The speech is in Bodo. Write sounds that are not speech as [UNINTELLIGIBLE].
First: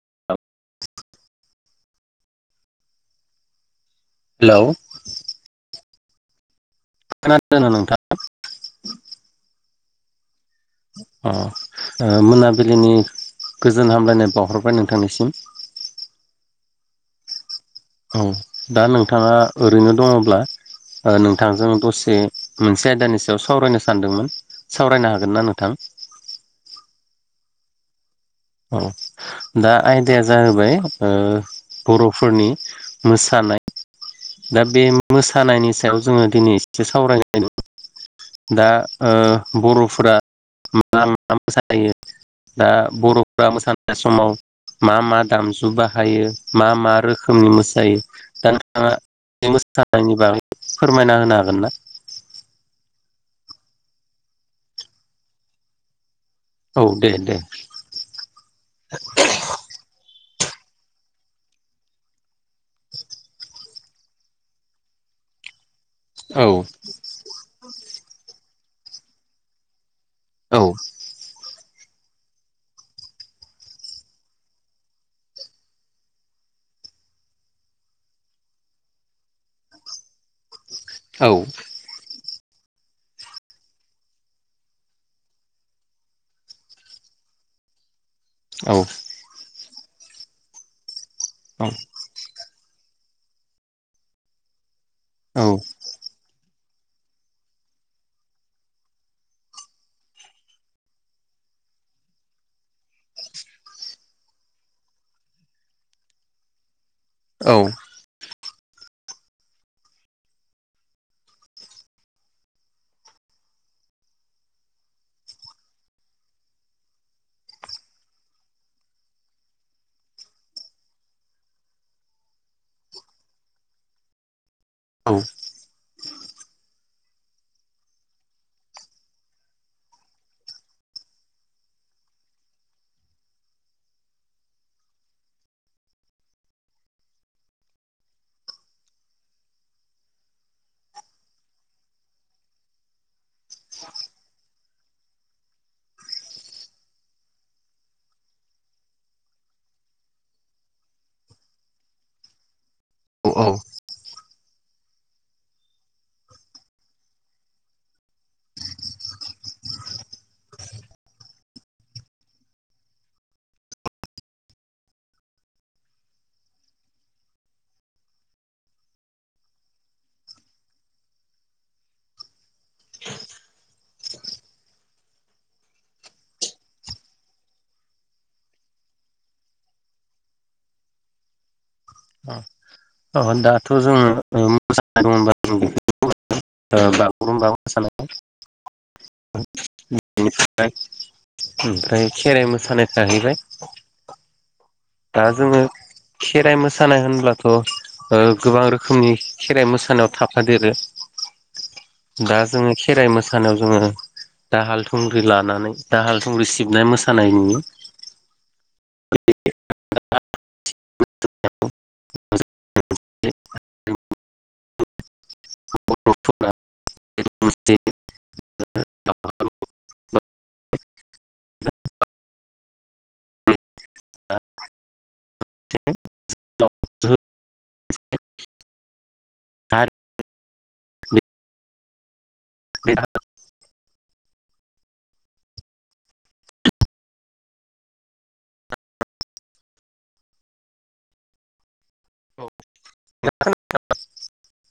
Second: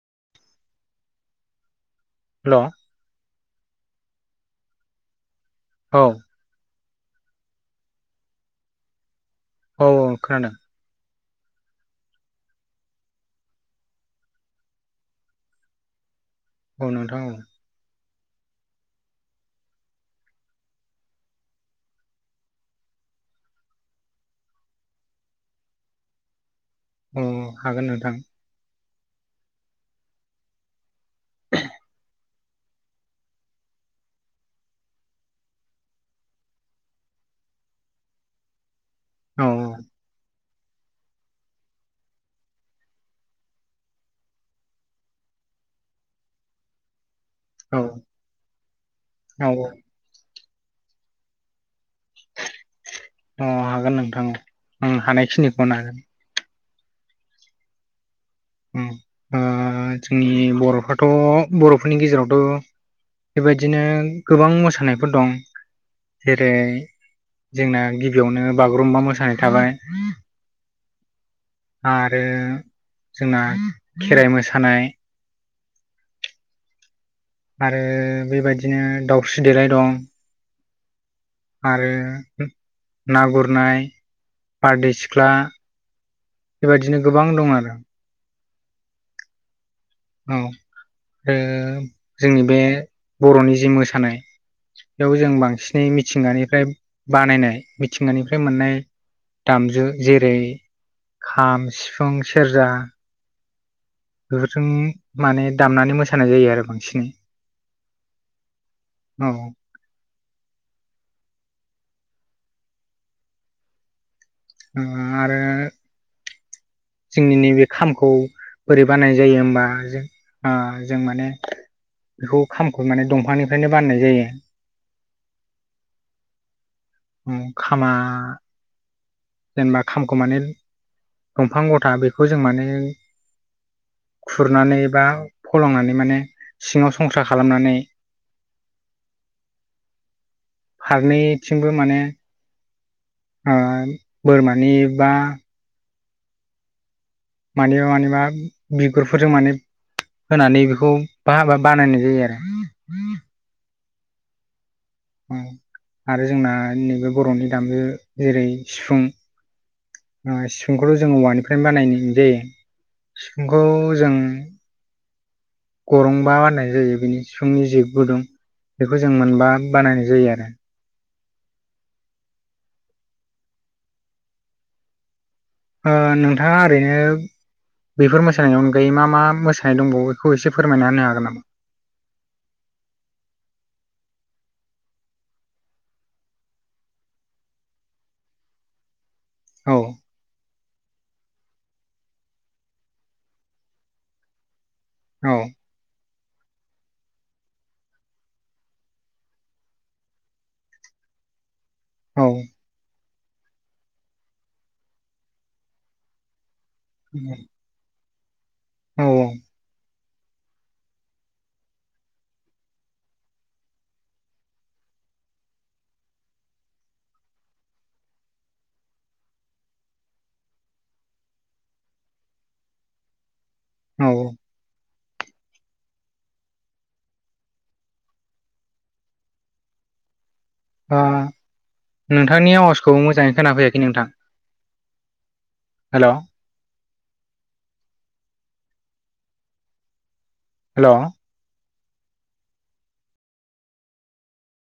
[UNINTELLIGIBLE] हेलौ हेलौ औ खोना दोंना नोंथां? औ औ खोनादों। अ मोनाबिलिनि गोजोन हामलायनाय बावहरबाय नोंथांनिसिम [INAUDIBLE] औ नोंथां औ औ दा नोंथाङा ओरैनो दङब्ला ओ नोंथांजों दसे मोनसे आयदानि सायाव सावरायनो सानदोंमोन सावरायनो हागोन ना नोंथां? उम हागोन नोंथां। औ दा आयदाया जाहैबाय बर'फोरनि मोसानाय दा बे मोसानायनि सायाव जोङो दिनै एसे सावरायलायदों दा औ ओ बर'फोरा मा मा मोसायो दा बर' मोसानायानाय समाव मा मा दामजु बाहायो मा मा रोखोम रोखोमनि औ मोसायो दा नोंथाङा औ बे मोसानायनि बागै फोरमायना होनो हागोन ना? अ हागोन नोंथां औ हानायखिनिखौनो हागोन। औ दे दे ओ जोंनि बर'फ्राथ' बर'फोरनि गेजेरावथ' बेबायदिनो गोबां मोसानायफोर दं। औ जेरै जोंना गिबियावनो बागुरुम्बा मोसानाय थाबाय औ आरो जोंना खेराइ मोसानाय आरो बेबायदिनो दाउस्रि देलाय दं औ आरो ना गुरनाय बारदै सिख्ला बेबायदिनो गोबां दं आरो औ औ ओ औ जोंनि बे बर'नि जि मोसानाय बेयाव जों औ बांसिनै मिथिंगानिफ्राय बानायनाय मिथिंगानिफ्राय मोननाय दामजु जेरै खाम सिफुं सेरजा बेफोरजों माने दामनानै मोसानाय जायो आरो बांसिनै औ औ आरो जोंनि नैबे खामखौ बोरै बानाय जायो होमबा जों ओ जों माने बेखौ खामखौ माने दंफांनिफ्रायनो बाननाय जायो। औ खामा जेनेबा खामखौ माने दंफां गथा बेखौ जों माने खुरनानै बा फलंनानै माने सिङाव संसार खालामनानै [INAUDIBLE] फारनैथिंबो माने ओ बोरमानि बा मानिबा मानिबा बिगुरफोरजों माने होनानै बेखौ बाबा बानायनाय जायो आरो। अ औ उम आरो जोंना नैबे बर'नि दामु जेरै सिफुं ओ सिफुंखौथ' जोंङो औवानिफ्रायनो बानायो दे। सिफुंखौ जों गरंबा बानायनाय जायो बिनि सिफुंनि जि गुदुं। बेखौ जों मोनबा बानायनाय जायो आरो। ओ नोंथाङा ओरैनो बेफोर मोसानायनि अनगायै मा मा मोसानाय दंबावो बेखौ एसे फोरमायना होनो हागोन नामा? औ दाथ' जोङो मोसानाय दंबा जों बेखौ ओ बागुरुमबा मोसानाय औ [UNINTELLIGIBLE] ओमफ्राय खेराइ मोसानाय थाहैबाय दा औ जोङो खेराइ मोस सानाय होनब्लाथ ओ' गोबां रोखोमनि खेराइ मोसानायाव थाफादेरो औ दा जोङो खेराइ मोसानायाव जोङो दाहाल थुंग्रि लानानै दाहाल थुंग्रि सिबनाय मोसानाय नुयो। औ [UNINTELLIGIBLE] [UNINTELLIGIBLE] गथ'फोरा [UNINTELLIGIBLE] औ [UNINTELLIGIBLE] आरो ओ नोंथांनि आवाजखौ मोजाङै खोनाफैयाखै नोंथां। हेल' हेल' [UNINTELLIGIBLE]